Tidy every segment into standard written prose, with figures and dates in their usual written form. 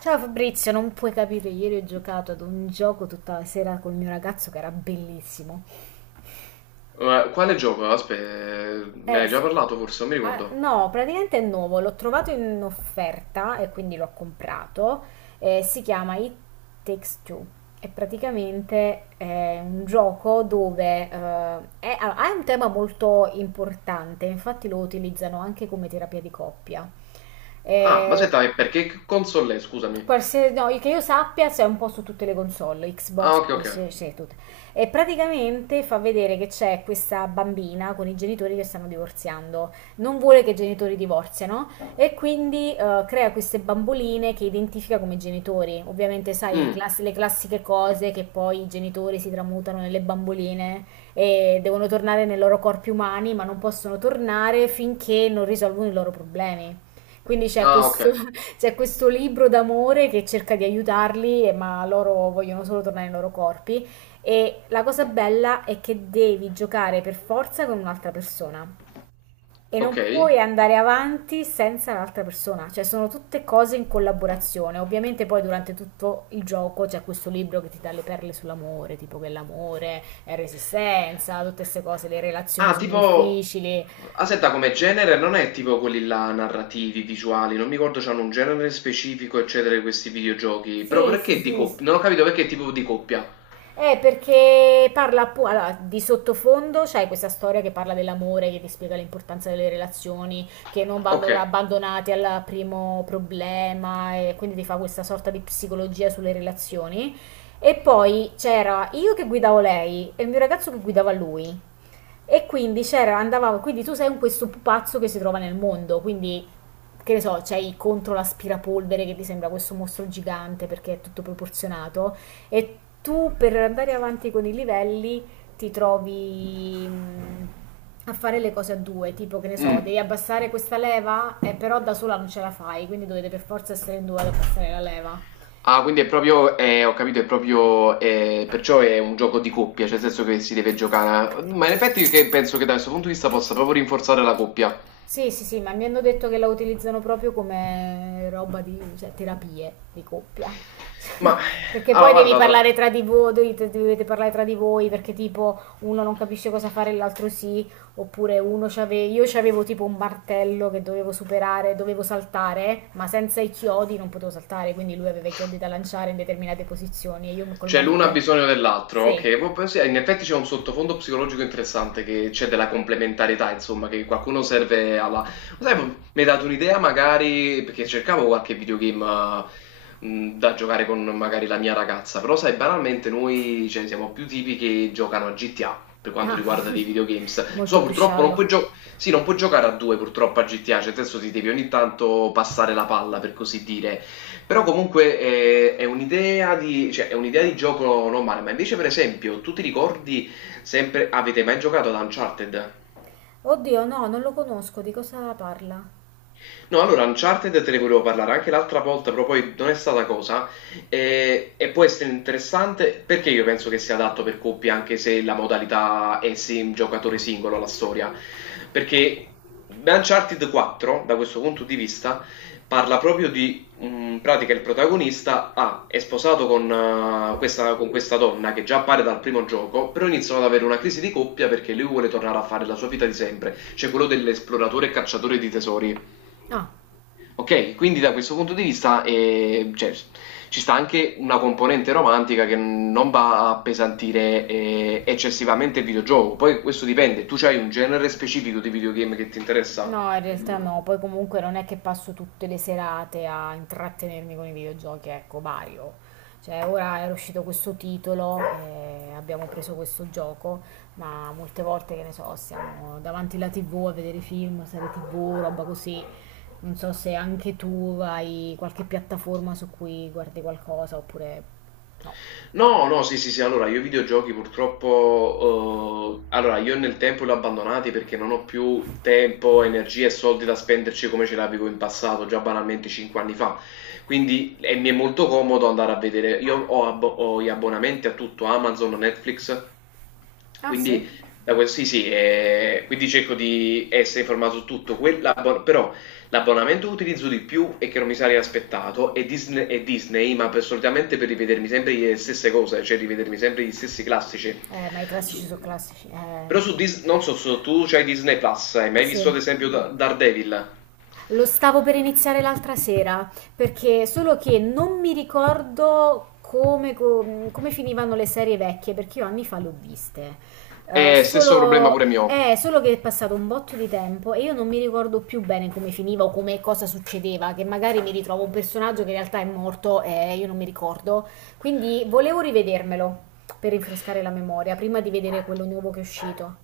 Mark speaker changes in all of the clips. Speaker 1: Ciao Fabrizio, non puoi capire, ieri ho giocato ad un gioco tutta la sera col mio ragazzo che era bellissimo.
Speaker 2: Ma quale gioco? Aspetta, me ne hai già
Speaker 1: Sì.
Speaker 2: parlato forse, non mi
Speaker 1: Ah,
Speaker 2: ricordo.
Speaker 1: no, praticamente è nuovo, l'ho trovato in offerta e quindi l'ho comprato. Si chiama It Takes Two. È praticamente un gioco dove allora, ha un tema molto importante, infatti lo utilizzano anche come terapia di coppia.
Speaker 2: Ah, ma
Speaker 1: Eh,
Speaker 2: aspetta, e perché che console è? Scusami.
Speaker 1: Qualsiasi, no, che io sappia c'è un po' su tutte le console,
Speaker 2: Ah,
Speaker 1: Xbox,
Speaker 2: ok, ok.
Speaker 1: PlayStation, tutte. E praticamente fa vedere che c'è questa bambina con i genitori che stanno divorziando. Non vuole che i genitori divorziano e quindi crea queste bamboline che identifica come genitori. Ovviamente, sai,
Speaker 2: Mm,
Speaker 1: le classiche cose che poi i genitori si tramutano nelle bamboline e devono tornare nei loro corpi umani, ma non possono tornare finché non risolvono i loro problemi. Quindi c'è
Speaker 2: ah,
Speaker 1: questo,
Speaker 2: ok,
Speaker 1: c'è questo libro d'amore che cerca di aiutarli, ma loro vogliono solo tornare nei loro corpi. E la cosa bella è che devi giocare per forza con un'altra persona e non
Speaker 2: ok.
Speaker 1: puoi andare avanti senza l'altra persona, cioè sono tutte cose in collaborazione. Ovviamente poi durante tutto il gioco c'è questo libro che ti dà le perle sull'amore, tipo che l'amore è resistenza, tutte queste cose, le relazioni
Speaker 2: Ah,
Speaker 1: sono
Speaker 2: tipo...
Speaker 1: difficili.
Speaker 2: Aspetta, come genere non è tipo quelli là narrativi, visuali, non mi ricordo, c'hanno un genere specifico, eccetera, di questi videogiochi. Però
Speaker 1: Sì, sì,
Speaker 2: perché di
Speaker 1: sì.
Speaker 2: coppia? Non ho capito perché tipo di coppia.
Speaker 1: Perché parla allora, di sottofondo, c'è questa storia che parla dell'amore, che ti spiega l'importanza delle relazioni, che non vanno
Speaker 2: Ok.
Speaker 1: abbandonate al primo problema, e quindi ti fa questa sorta di psicologia sulle relazioni. E poi c'era io che guidavo lei e il mio ragazzo che guidava lui. E quindi c'era, andavamo, quindi tu sei un questo pupazzo che si trova nel mondo, quindi che ne so, c'hai contro l'aspirapolvere che ti sembra questo mostro gigante perché è tutto proporzionato e tu per andare avanti con i livelli ti trovi a fare le cose a due, tipo che ne so,
Speaker 2: Mm.
Speaker 1: devi abbassare questa leva, però da sola non ce la fai, quindi dovete per forza essere in due ad abbassare la leva.
Speaker 2: Ah, quindi è proprio, ho capito, è proprio, perciò è un gioco di coppia, cioè nel senso che si deve giocare. Ma in effetti che penso che da questo punto di vista possa proprio rinforzare la coppia.
Speaker 1: Sì, sì, sì, ma mi hanno detto che la utilizzano proprio come roba di, cioè, terapie di coppia.
Speaker 2: Ma,
Speaker 1: Perché
Speaker 2: allora,
Speaker 1: poi devi
Speaker 2: guarda,
Speaker 1: parlare
Speaker 2: da-
Speaker 1: tra di voi, dovete parlare tra di voi, perché tipo uno non capisce cosa fare e l'altro sì, oppure io c'avevo tipo un martello che dovevo superare, dovevo saltare, ma senza i chiodi non potevo saltare, quindi lui aveva i chiodi da lanciare in determinate posizioni e io col
Speaker 2: Cioè l'uno ha
Speaker 1: martello...
Speaker 2: bisogno dell'altro,
Speaker 1: Sì,
Speaker 2: ok. Sì, in effetti c'è un sottofondo psicologico interessante che c'è della complementarietà, insomma, che qualcuno serve alla... Sai, mi hai dato un'idea magari, perché cercavo qualche videogame da giocare con magari la mia ragazza, però sai, banalmente noi cioè, siamo più tipi che giocano a GTA per quanto
Speaker 1: ah,
Speaker 2: riguarda dei videogames. Lo
Speaker 1: molto
Speaker 2: so,
Speaker 1: più
Speaker 2: purtroppo non puoi
Speaker 1: sciallo.
Speaker 2: giocare... Sì, non puoi giocare a due purtroppo a GTA, cioè adesso ti devi ogni tanto passare la palla, per così dire. Però comunque è un'idea di, cioè, è un'idea di gioco normale, ma invece per esempio, tu ti ricordi sempre, avete mai giocato ad Uncharted?
Speaker 1: Oddio, no, non lo conosco, di cosa parla?
Speaker 2: No, allora Uncharted te ne volevo parlare anche l'altra volta, però poi non è stata cosa. E può essere interessante perché io penso che sia adatto per coppie, anche se la modalità è sim giocatore singolo, la storia. Perché Uncharted 4, da questo punto di vista, parla proprio di in pratica il protagonista è sposato con, con questa donna che già appare dal primo gioco, però iniziano ad avere una crisi di coppia perché lui vuole tornare a fare la sua vita di sempre, cioè quello dell'esploratore e cacciatore di tesori.
Speaker 1: Ah,
Speaker 2: Ok, quindi da questo punto di vista cioè, ci sta anche una componente romantica che non va a appesantire eccessivamente il videogioco. Poi questo dipende, tu hai un genere specifico di videogame che ti interessa?
Speaker 1: no, in realtà no, poi comunque non è che passo tutte le serate a intrattenermi con i videogiochi, ecco, Mario. Cioè, ora era uscito questo titolo e abbiamo preso questo gioco, ma molte volte, che ne so, siamo davanti alla TV a vedere film, serie TV, roba così. Non so se anche tu hai qualche piattaforma su cui guardi qualcosa oppure no.
Speaker 2: No, no, sì, sì, sì, allora io i videogiochi purtroppo, allora io nel tempo li ho abbandonati perché non ho più tempo, energie e soldi da spenderci come ce l'avevo in passato, già banalmente 5 anni fa. Quindi e mi è molto comodo andare a vedere, io ho gli abbonamenti a tutto, Amazon, Netflix,
Speaker 1: Ah, sì?
Speaker 2: quindi, da quel- sì, sì, quindi cerco di essere informato su tutto, quella- però l'abbonamento che utilizzo di più e che non mi sarei aspettato è Disney, ma per- solitamente per rivedermi sempre le stesse cose, cioè rivedermi sempre gli stessi classici.
Speaker 1: Ma i
Speaker 2: Su-
Speaker 1: classici sono classici.
Speaker 2: però su Disney, non so se tu c'hai Disney Plus, hai mai visto
Speaker 1: Sì.
Speaker 2: ad esempio Daredevil?
Speaker 1: Lo stavo per iniziare l'altra sera, perché solo che non mi ricordo come, come finivano le serie vecchie, perché io anni fa le ho viste.
Speaker 2: È stesso problema
Speaker 1: Solo,
Speaker 2: pure mio.
Speaker 1: solo che è passato un botto di tempo e io non mi ricordo più bene come finiva o come cosa succedeva, che magari mi ritrovo un personaggio che in realtà è morto e io non mi ricordo. Quindi volevo rivedermelo per rinfrescare la memoria, prima di vedere quello nuovo che è uscito.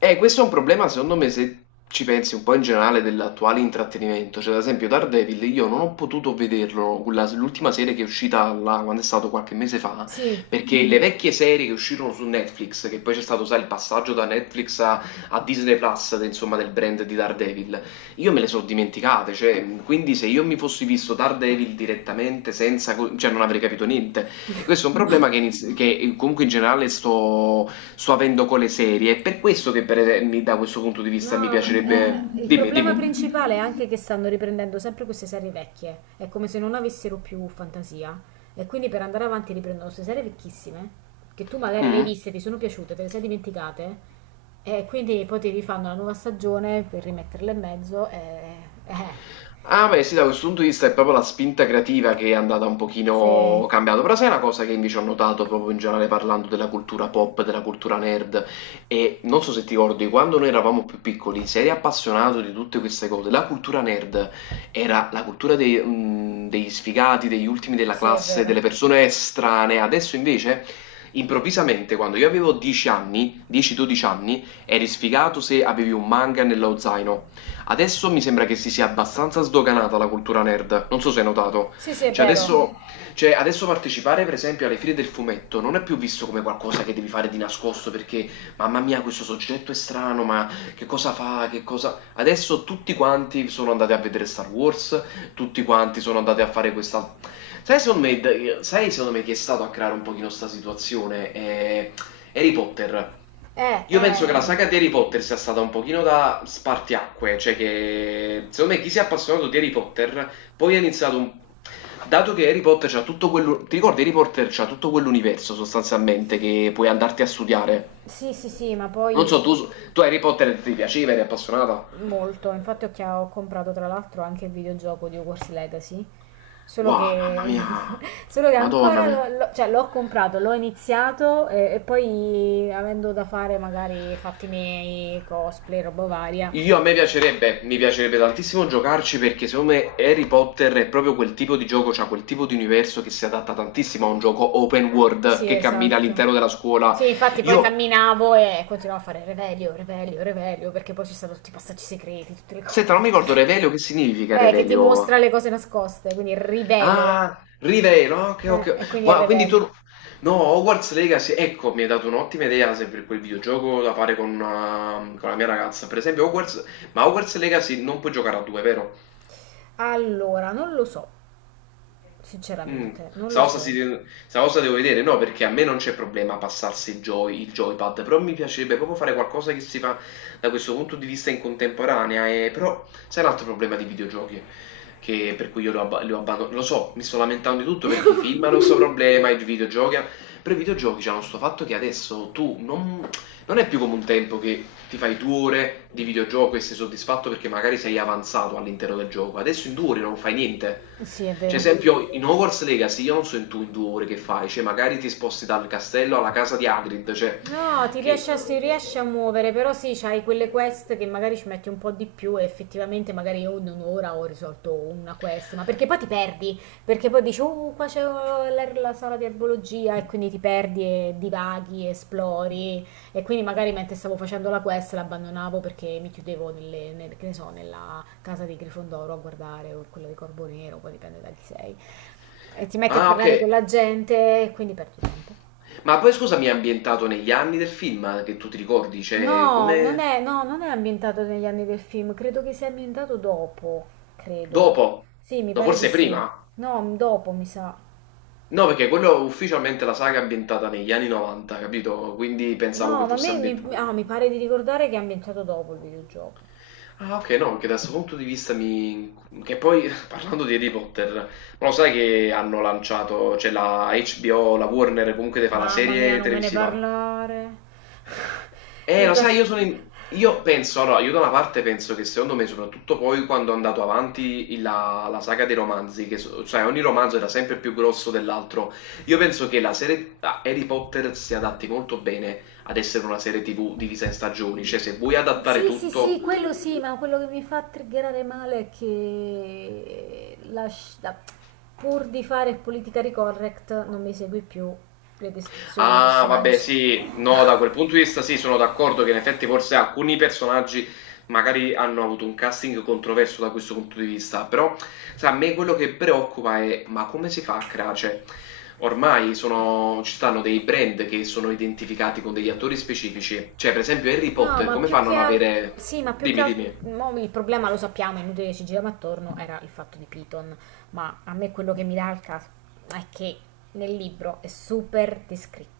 Speaker 2: Questo è un problema, secondo me, se ci pensi un po' in generale dell'attuale intrattenimento. Cioè, ad esempio, Daredevil, io non ho potuto vederlo, quella- l'ultima serie che è uscita là, quando è stato qualche mese fa,
Speaker 1: Sì.
Speaker 2: perché le vecchie serie che uscirono su Netflix, che poi c'è stato, sai, il passaggio da Netflix a Disney Plus, de- insomma, del brand di Daredevil, io me le sono dimenticate. Cioè, quindi se io mi fossi visto Daredevil direttamente, senza, co- cioè, non avrei capito niente. Questo è un problema che, iniz- che comunque in generale sto avendo con le serie. È per questo che per, mi- da questo punto di vista mi
Speaker 1: No, ma,
Speaker 2: piacerebbe...
Speaker 1: il
Speaker 2: Dimmi,
Speaker 1: problema
Speaker 2: dimmi.
Speaker 1: principale è anche che stanno riprendendo sempre queste serie vecchie. È come se non avessero più fantasia. E quindi per andare avanti riprendono queste serie vecchissime, che tu magari le hai
Speaker 2: Mm?
Speaker 1: viste, ti sono piaciute, te le sei dimenticate. E quindi poi ti rifanno la nuova stagione per rimetterle in mezzo. E... eh,
Speaker 2: Ah, beh, sì, da questo punto di vista è proprio la spinta creativa che è andata un
Speaker 1: sì,
Speaker 2: pochino cambiata, però sai una cosa che invece ho notato proprio in generale parlando della cultura pop, della cultura nerd, e non so se ti ricordi, quando noi eravamo più piccoli, se eri appassionato di tutte queste cose, la cultura nerd era la cultura dei, degli sfigati, degli ultimi della
Speaker 1: sì, è
Speaker 2: classe, delle
Speaker 1: vero.
Speaker 2: persone estranee, adesso invece... Improvvisamente, quando io avevo 10 anni, 10-12 anni, eri sfigato se avevi un manga nello zaino. Adesso mi sembra che si sia abbastanza sdoganata la cultura nerd, non so se hai notato.
Speaker 1: Sì, sì, è
Speaker 2: Cioè
Speaker 1: vero.
Speaker 2: adesso, cioè, adesso partecipare per esempio alle fiere del fumetto non è più visto come qualcosa che devi fare di nascosto perché mamma mia questo soggetto è strano, ma che cosa fa, che cosa... Adesso tutti quanti sono andati a vedere Star Wars, tutti quanti sono andati a fare questa... sai secondo me chi è stato a creare un pochino sta situazione? È Harry Potter.
Speaker 1: Eh,
Speaker 2: Io penso che la
Speaker 1: eh,
Speaker 2: saga di Harry Potter sia stata un pochino da spartiacque, cioè che secondo me chi si è appassionato di Harry Potter poi ha iniziato un... Dato che Harry Potter c'ha tutto quello... Ti ricordi Harry Potter c'ha tutto quell'universo sostanzialmente che puoi andarti a studiare.
Speaker 1: sì, sì, sì, ma
Speaker 2: Non
Speaker 1: poi
Speaker 2: so, tu Harry Potter ti piaceva, eri appassionata?
Speaker 1: molto. Infatti ho, ho comprato tra l'altro anche il videogioco di Hogwarts Legacy. Solo
Speaker 2: Wow, mamma
Speaker 1: che,
Speaker 2: mia,
Speaker 1: solo che
Speaker 2: madonna mia.
Speaker 1: cioè, l'ho comprato, l'ho iniziato e poi avendo da fare magari fatti miei, cosplay, roba varia.
Speaker 2: Io a me piacerebbe, mi piacerebbe tantissimo giocarci perché secondo me Harry Potter è proprio quel tipo di gioco, cioè quel tipo di universo che si adatta tantissimo a un gioco open world
Speaker 1: Sì,
Speaker 2: che cammina all'interno
Speaker 1: esatto.
Speaker 2: della scuola.
Speaker 1: Sì, infatti poi
Speaker 2: Io,
Speaker 1: camminavo e continuavo a fare Revelio, Revelio, Revelio, perché poi ci sono tutti i passaggi segreti, tutte le
Speaker 2: senta, non mi
Speaker 1: cose.
Speaker 2: ricordo Revelio, che significa
Speaker 1: Che ti mostra
Speaker 2: Revelio?
Speaker 1: le cose nascoste, quindi rivelo.
Speaker 2: Ah, Rivelo, ah, ok, ok.
Speaker 1: E quindi è
Speaker 2: Wow, quindi tu...
Speaker 1: Revelio.
Speaker 2: No, Hogwarts Legacy, ecco, mi hai dato un'ottima idea se per quel videogioco da fare con la mia ragazza. Per esempio Hogwarts... Ma Hogwarts Legacy non puoi giocare a due, vero?
Speaker 1: Allora, non lo so,
Speaker 2: Mm.
Speaker 1: sinceramente, non lo
Speaker 2: Sausa, si
Speaker 1: so.
Speaker 2: deve- Sausa devo vedere, no, perché a me non c'è problema passarsi il joypad, però mi piacerebbe proprio fare qualcosa che si fa da questo punto di vista in contemporanea, e... però sai un altro problema di videogiochi, che per cui io lo abbandono, lo so, mi sto lamentando di tutto perché i film hanno questo problema, i videogiochi, hanno- però i videogiochi hanno questo fatto che adesso tu non, non è più come un tempo che ti fai 2 ore di videogioco e sei soddisfatto perché magari sei avanzato all'interno del gioco. Adesso in 2 ore non fai niente.
Speaker 1: Sì, è
Speaker 2: Cioè,
Speaker 1: vero.
Speaker 2: esempio, in Hogwarts Legacy io non so in tu in 2 ore che fai, cioè magari ti sposti dal castello alla casa di Hagrid, cioè
Speaker 1: No, ti
Speaker 2: che...
Speaker 1: riesci a, si riesce a muovere, però sì, c'hai quelle quest che magari ci metti un po' di più e effettivamente magari io in un'ora ho risolto una quest, ma perché poi ti perdi, perché poi dici, oh, qua c'è la, la sala di erbologia e quindi ti perdi e divaghi, esplori e quindi magari mentre stavo facendo la quest l'abbandonavo perché mi chiudevo che ne so, nella casa di Grifondoro a guardare o quella di Corvo Nero, poi dipende da chi sei, e ti metti a
Speaker 2: Ah, ok.
Speaker 1: parlare con la gente e quindi perdi tempo.
Speaker 2: Ma poi scusami, è ambientato negli anni del film che tu ti ricordi, cioè
Speaker 1: No, non
Speaker 2: come...
Speaker 1: è, no, non è ambientato negli anni del film, credo che sia ambientato dopo, credo.
Speaker 2: Dopo?
Speaker 1: Sì, mi
Speaker 2: No,
Speaker 1: pare di
Speaker 2: forse
Speaker 1: sì.
Speaker 2: prima?
Speaker 1: No, dopo mi sa.
Speaker 2: No, perché quello ufficialmente la saga è ambientata negli anni 90, capito? Quindi
Speaker 1: No,
Speaker 2: pensavo che
Speaker 1: ma a
Speaker 2: fosse
Speaker 1: me mi,
Speaker 2: ambientata.
Speaker 1: ah, mi pare di ricordare che è ambientato dopo il videogioco.
Speaker 2: Ah, okay, no, che da 'sto punto di vista mi che poi parlando di Harry Potter, ma lo sai che hanno lanciato cioè la HBO, la Warner comunque te fa la
Speaker 1: Mamma mia,
Speaker 2: serie
Speaker 1: non me ne
Speaker 2: televisiva?
Speaker 1: parlare.
Speaker 2: Eh,
Speaker 1: Io
Speaker 2: lo
Speaker 1: già...
Speaker 2: sai, io sono in- io penso, allora, io da una parte penso che secondo me, soprattutto poi quando è andato avanti la saga dei romanzi, che so- cioè ogni romanzo era sempre più grosso dell'altro, io penso che la serie a Harry Potter si adatti molto bene ad essere una serie TV divisa in stagioni, cioè se vuoi adattare
Speaker 1: Sì, sì,
Speaker 2: tutto,
Speaker 1: sì, quello sì, ma quello che mi fa triggerare male è che pur di fare politically correct non mi segui più le descrizioni dei
Speaker 2: ah vabbè
Speaker 1: personaggi.
Speaker 2: sì, no, da quel punto di vista sì, sono d'accordo che in effetti forse alcuni personaggi magari hanno avuto un casting controverso da questo punto di vista, però sai, a me quello che preoccupa è ma come si fa a creare, cioè ormai sono- ci stanno dei brand che sono identificati con degli attori specifici, cioè per esempio Harry
Speaker 1: No,
Speaker 2: Potter,
Speaker 1: ma
Speaker 2: come
Speaker 1: più
Speaker 2: fanno a
Speaker 1: che
Speaker 2: non
Speaker 1: al-
Speaker 2: avere...
Speaker 1: sì, ma più che
Speaker 2: Dimmi,
Speaker 1: altro
Speaker 2: dimmi.
Speaker 1: il problema lo sappiamo, è inutile che ci giriamo attorno, era il fatto di Piton, ma a me quello che mi dà il caso è che nel libro è super descritto.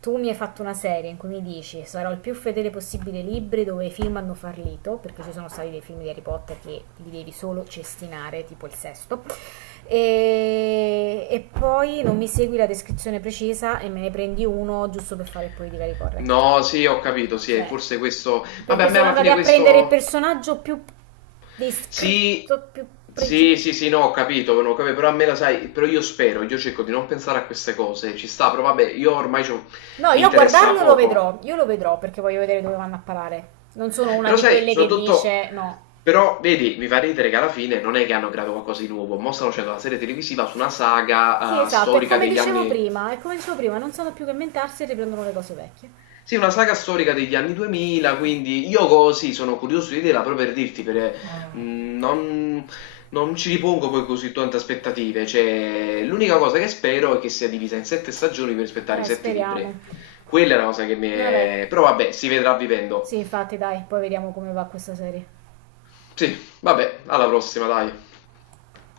Speaker 1: Tu mi hai fatto una serie in cui mi dici sarò il più fedele possibile ai libri dove i film hanno fallito, perché ci sono stati dei film di Harry Potter che li devi solo cestinare, tipo il sesto. E poi non mi segui la descrizione precisa e me ne prendi uno giusto per fare politica correct.
Speaker 2: No, sì, ho capito, sì,
Speaker 1: Cioè,
Speaker 2: forse questo... Vabbè, a
Speaker 1: perché
Speaker 2: me
Speaker 1: sono
Speaker 2: alla
Speaker 1: andati
Speaker 2: fine
Speaker 1: a prendere il
Speaker 2: questo...
Speaker 1: personaggio più
Speaker 2: Sì,
Speaker 1: descritto, più
Speaker 2: sì,
Speaker 1: preciso.
Speaker 2: sì, sì, no, ho capito, no, ho capito, però a me la sai, però io spero, io cerco di non pensare a queste cose, ci sta, però vabbè, io ormai c'ho-
Speaker 1: No,
Speaker 2: mi
Speaker 1: io a
Speaker 2: interessa
Speaker 1: guardarlo lo
Speaker 2: poco.
Speaker 1: vedrò, io lo vedrò perché voglio vedere dove vanno a parare. Non sono una
Speaker 2: Però
Speaker 1: di
Speaker 2: sai,
Speaker 1: quelle che
Speaker 2: soprattutto,
Speaker 1: dice no.
Speaker 2: però vedi, mi fa ridere che alla fine non è che hanno creato qualcosa di nuovo, mo stanno facendo la serie televisiva su una
Speaker 1: Sì,
Speaker 2: saga
Speaker 1: esatto, è
Speaker 2: storica
Speaker 1: come
Speaker 2: degli
Speaker 1: dicevo
Speaker 2: anni.
Speaker 1: prima, è come dicevo prima, non sanno più che inventarsi e riprendono le cose vecchie.
Speaker 2: Sì, una saga storica degli anni 2000, quindi io così sono curioso di vederla proprio per dirti, perché mh, non, non ci ripongo poi così tante aspettative, cioè l'unica cosa che spero è che sia divisa in sette stagioni per aspettare i sette
Speaker 1: Speriamo.
Speaker 2: libri. Quella è una cosa che mi
Speaker 1: Vabbè,
Speaker 2: è... però vabbè, si vedrà vivendo.
Speaker 1: sì, infatti, dai, poi vediamo come va questa serie.
Speaker 2: Sì, vabbè, alla prossima, dai.